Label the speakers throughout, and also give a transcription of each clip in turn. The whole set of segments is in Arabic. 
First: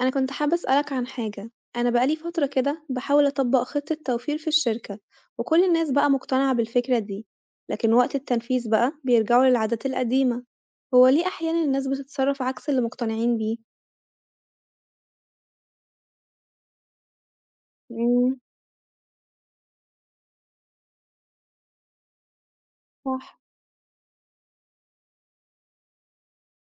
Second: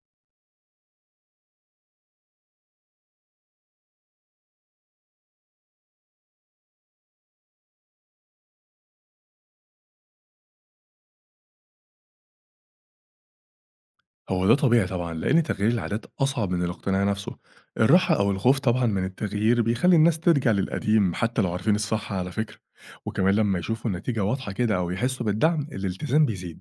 Speaker 1: أنا كنت حابة أسألك عن حاجة، أنا بقى لي فترة كده باحاول أطبّق خطة توفير في الشركة، وكل الناس بقى مقتنعة بالفكرة دي، لكن وقت التنفيذ بقى بيرجعوا للعادات القديمة، هو ليه أحيانًا الناس بتتصرف عكس اللي مقتنعين بيه؟
Speaker 2: هو ده طبيعي طبعًا، لإن تغيير العادات أصعب من الاقتناع نفسه. الراحة أو
Speaker 1: امم،
Speaker 2: الخوف طبعًا من التغيير بيخلّي الناس ترجع للقديم حتى لو عارفين الصح على فكرة، وكمان
Speaker 1: صح،
Speaker 2: لمّا يشوفوا النتيجة واضحة كده أو يحسوا بالدعم، الالتزام بيزيد.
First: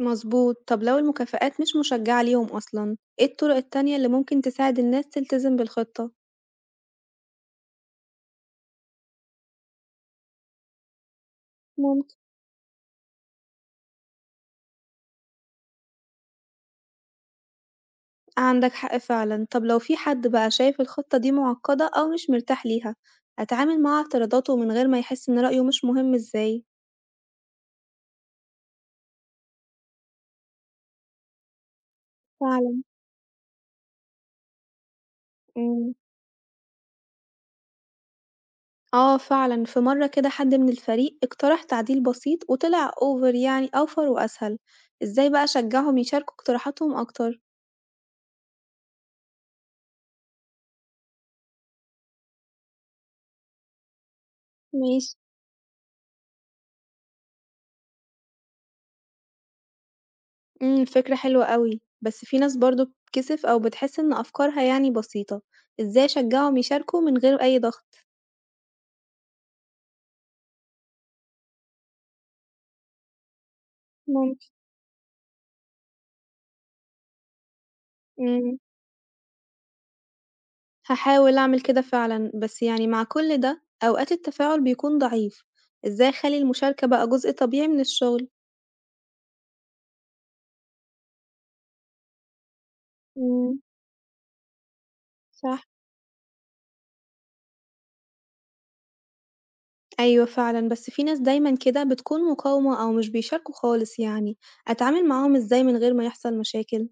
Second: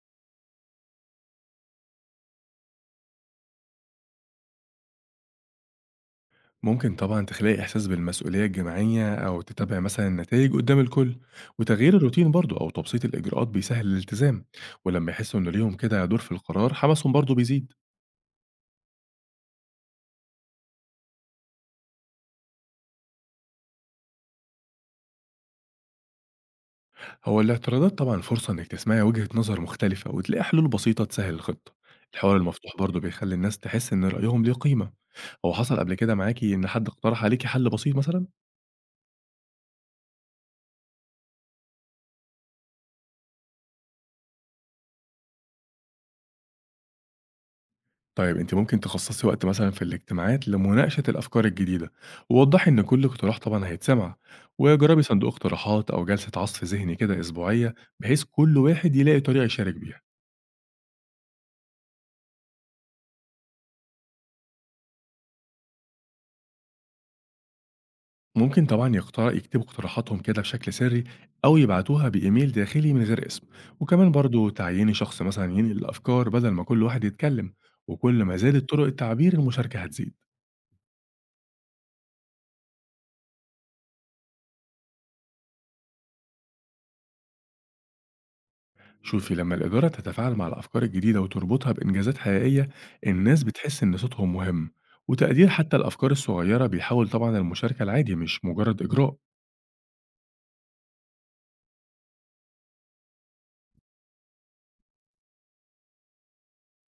Speaker 1: مظبوط، طب لو المكافآت مش مشجعة ليهم أصلًا، إيه الطرق التانية اللي ممكن تساعد الناس تلتزم بالخطة؟
Speaker 2: ممكن طبعًا تخلقي إحساس بالمسؤولية الجماعية أو تتابعي مثلًا النتايج قدّام الكل، وتغيير
Speaker 1: ممكن.
Speaker 2: الروتين برضه أو تبسيط الإجراءات بيسهّل الالتزام، ولمّا يحسوا إن ليهم كده دور في القرار، حماسهم برضه بيزيد.
Speaker 1: عندك حق فعلا، طب لو في حد بقى شايف الخطة دي معقدة أو مش مرتاح ليها أتعامل مع اعتراضاته من غير ما يحس إن رأيه مش مهم إزاي؟
Speaker 2: هو الاعتراضات طبعا فرصة إنك تسمعي وجهة نظر مختلفة وتلاقي حلول بسيطة تسهل الخطة. الحوار المفتوح
Speaker 1: فعلا.
Speaker 2: برضه بيخلي الناس تحس إن رأيهم ليه قيمة. هو حصل
Speaker 1: مم.
Speaker 2: قبل كده معاكي إن حد اقترح عليكي حل بسيط مثلا؟
Speaker 1: اه فعلا، في مرة كده حد من الفريق اقترح تعديل بسيط وطلع اوفر واسهل. ازاي بقى اشجعهم يشاركوا اقتراحاتهم اكتر؟
Speaker 2: طيب أنت ممكن تخصصي وقت مثلا في الاجتماعات لمناقشة الأفكار الجديدة، ووضحي إن كل اقتراح طبعا هيتسمع، وجربي
Speaker 1: ماشي.
Speaker 2: صندوق اقتراحات أو جلسة عصف ذهني كده أسبوعية بحيث كل واحد يلاقي طريقة يشارك بيها.
Speaker 1: فكرة حلوة قوي، بس في ناس برضو بتتكسف او بتحس ان افكارها يعني بسيطة. ازاي اشجعهم يشاركوا من غير اي ضغط؟
Speaker 2: ممكن طبعا يقترح يكتبوا اقتراحاتهم كده بشكل سري أو يبعتوها بإيميل داخلي من غير اسم، وكمان برضو تعيين شخص مثلا ينقل الأفكار بدل ما كل واحد يتكلم، وكل ما
Speaker 1: ممكن.
Speaker 2: زادت طرق التعبير المشاركة هتزيد.
Speaker 1: هاحاول أعمل كده فعلًا، بس يعني مع كل ده أوقات التفاعل بيكون ضعيف، إزاي أخلّي المشاركة بقى جزء طبيعي من الشغل؟
Speaker 2: شوفي لما الإدارة تتفاعل مع الأفكار الجديدة وتربطها بإنجازات حقيقية، الناس
Speaker 1: إمم،
Speaker 2: بتحس إن صوتهم مهم. وتقدير
Speaker 1: صح.
Speaker 2: حتى الأفكار الصغيرة بيحاول طبعا المشاركة العادي مش مجرد إجراء.
Speaker 1: أيوه فعلًا، بس في ناس دايمًا كده بتكون مقاومة أو مش بيشاركوا خالص يعني، أتعامل معاهم إزاي من غير ما يحصل مشاكل؟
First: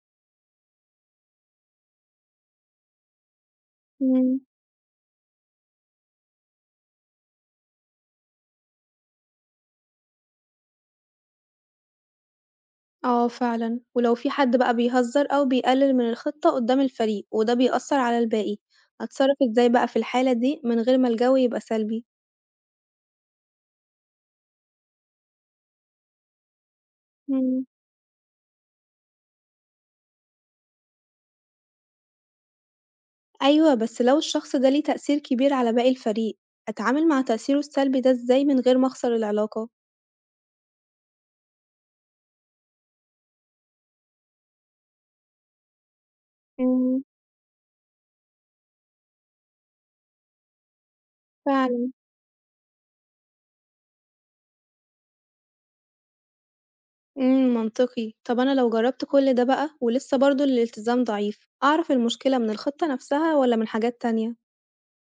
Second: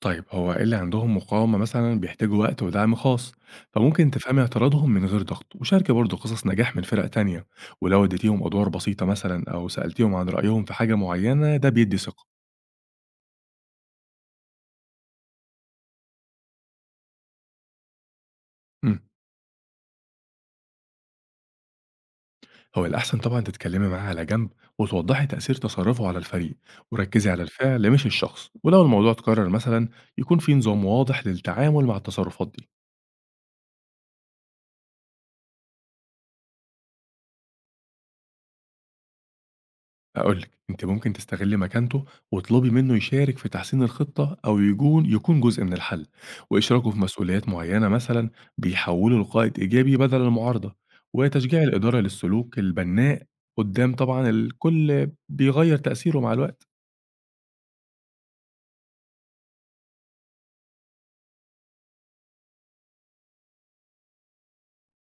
Speaker 2: طيب هو إيه اللي عندهم مقاومة مثلا؟ بيحتاجوا وقت ودعم خاص، فممكن
Speaker 1: إمم.
Speaker 2: تفهمي اعتراضهم من غير ضغط وشاركي برضه قصص نجاح من فرق تانية. ولو اديتيهم أدوار بسيطة مثلا أو سألتيهم عن رأيهم في حاجة معينة ده بيدي ثقة.
Speaker 1: آه فعلًا، ولو في حد بقى بيهزر أو بيقلل من الخطة قدام الفريق وده بيأثر على الباقي،
Speaker 2: مم.
Speaker 1: أتصرف إزاي بقى في الحالة دي من غير ما الجو يبقى سلبي؟
Speaker 2: هو الأحسن طبعا تتكلمي معاه على جنب، وتوضحي تأثير تصرفه على الفريق، وركزي على
Speaker 1: إمم.
Speaker 2: الفعل مش الشخص. ولو الموضوع اتكرر مثلا يكون في نظام واضح للتعامل مع التصرفات دي.
Speaker 1: أيوه، بس لو الشخص ده ليه تأثير كبير على باقي الفريق، أتعامل مع تأثيره السلبي ده إزاي من غير ما أخسر العلاقة؟
Speaker 2: هاقول لِك، أنتِ ممكن تستغلّي مكانته واطلبي منه يشارك في تحسين الخطة أو يجون يكون جزء من الحل، وإشراكه في
Speaker 1: امم.
Speaker 2: مسؤوليات معيّنة مثلًا بيحوّله لقائد إيجابي بدل المعارضة، وتشجيع
Speaker 1: فعلا.
Speaker 2: الإدارة للسلوك البناء قدّام طبعًا الكل بيغيّر تأثيره مع الوقت.
Speaker 1: منطقي، طب أنا لو جربت كل ده بقى ولسه برضه الالتزام ضعيف، أعرف المشكلة من الخطة نفسها ولا من حاجات تانية؟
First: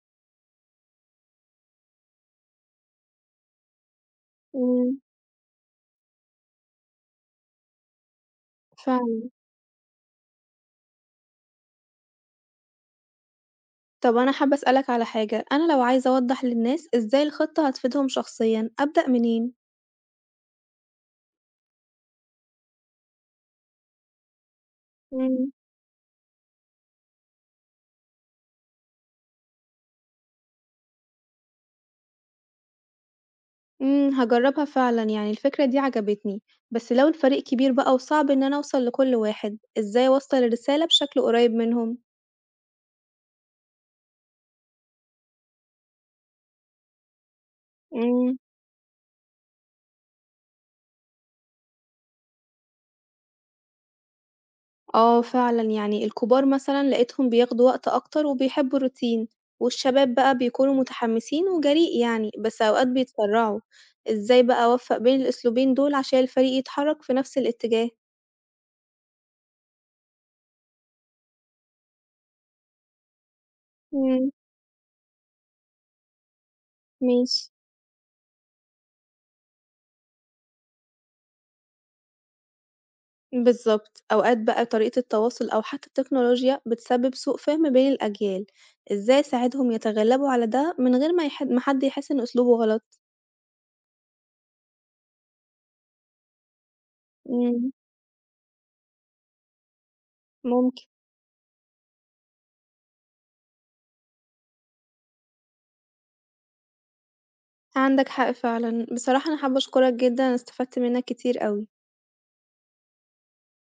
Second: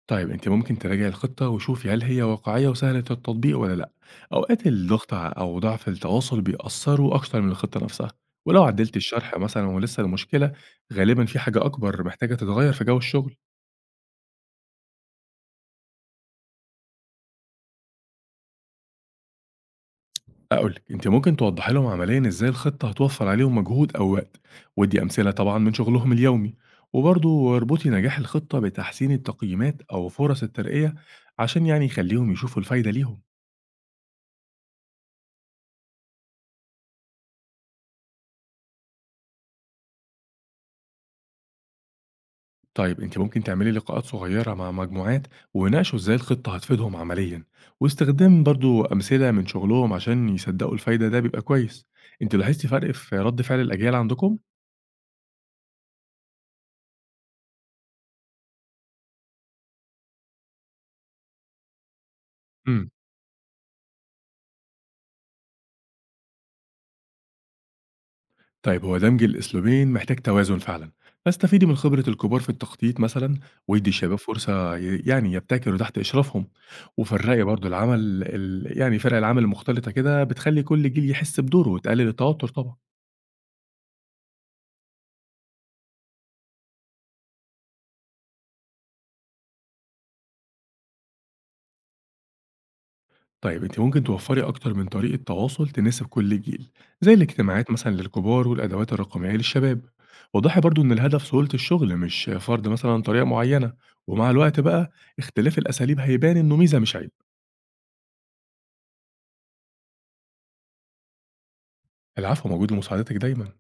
Speaker 2: طيب انت ممكن تراجعي الخطة وشوفي هل هي واقعية وسهلة التطبيق ولا لأ. أوقات
Speaker 1: امم.
Speaker 2: الضغط أو ضعف التواصل بيأثروا أكتر من الخطة نفسها. ولو عدلت
Speaker 1: فعلا.
Speaker 2: الشرح مثلا ولسه المشكلة، غالبا في حاجة أكبر محتاجة تتغير في جو الشغل.
Speaker 1: طب أنا حابة أسألك على حاجة، أنا لو عايزة أوضح للناس إزاي الخطة هتفيدهم شخصيًا، أبدأ منين؟
Speaker 2: أقولك انت ممكن توضحي لهم عمليا ازاي الخطة هتوفر عليهم مجهود أو وقت، ودي أمثلة طبعا من شغلهم اليومي. وبرضه اربطي نجاح الخطة بتحسين التقييمات أو فرص الترقية، عشان يعني يخليهم يشوفوا الفايدة ليهم.
Speaker 1: إمم، هاجرّبها فعلًا، يعني الفكرة دي عجبتني، بس لو الفريق كبير بقى وصعب إن أنا أوصل لكل واحد، إزاي أوصّل الرسالة بشكل قريب منهم؟
Speaker 2: طيب انت ممكن تعملي لقاءات صغيرة مع مجموعات ويناقشوا ازاي الخطة هتفيدهم عمليا،
Speaker 1: إمم.
Speaker 2: واستخدام برضو أمثلة من شغلهم عشان يصدقوا الفايدة ده بيبقى كويس. انت لاحظتي فرق في رد فعل الأجيال عندكم؟
Speaker 1: آه فعلًا، يعني الكبار مثلًا لقيتهم بياخدوا وقت أكتر وبيحبوا الروتين، والشباب بقى بيكونوا متحمسين وجريء يعني، بس أوقات
Speaker 2: امم
Speaker 1: بيتسرعوا، إزاي بقى أوفّق بين الأسلوبين دول عشان الفريق يتحرك في نفس الاتجاه؟
Speaker 2: طيب هو دمج الأسلوبين محتاج توازن فعلا، فاستفيدي من خبرة الكبار في التخطيط مثلا، وادي الشباب
Speaker 1: إمم،
Speaker 2: فرصة يعني يبتكروا تحت إشرافهم.
Speaker 1: ماشي.
Speaker 2: وفرقي برضو العمل يعني فرق العمل المختلطة كده بتخلي كل جيل يحس بدوره وتقلل التوتر طبعا.
Speaker 1: بالظبط، أوقات بقى طريقة التواصل أو حتى التكنولوجيا بتسبب سوء فهم بين الأجيال، إزاي أساعدهم يتغلبوا على ده من غير ما يحد ما حد يحس إن أسلوبه غلط؟
Speaker 2: طيب انت ممكن توفري اكتر من طريقه تواصل تناسب كل جيل، زي
Speaker 1: مم،
Speaker 2: الاجتماعات مثلا للكبار والادوات الرقميه للشباب. وضحي برضو
Speaker 1: ممكن.
Speaker 2: ان الهدف سهوله الشغل مش فرض مثلا طريقه معينه. ومع الوقت بقى اختلاف الاساليب هيبان انه ميزه مش عيب.
Speaker 1: عندك حق فعلا، بصراحة أنا حابة أشكرك جدا، أنا استفدت منك كتير أوي.
Speaker 2: العفو، موجود لمساعدتك دايما.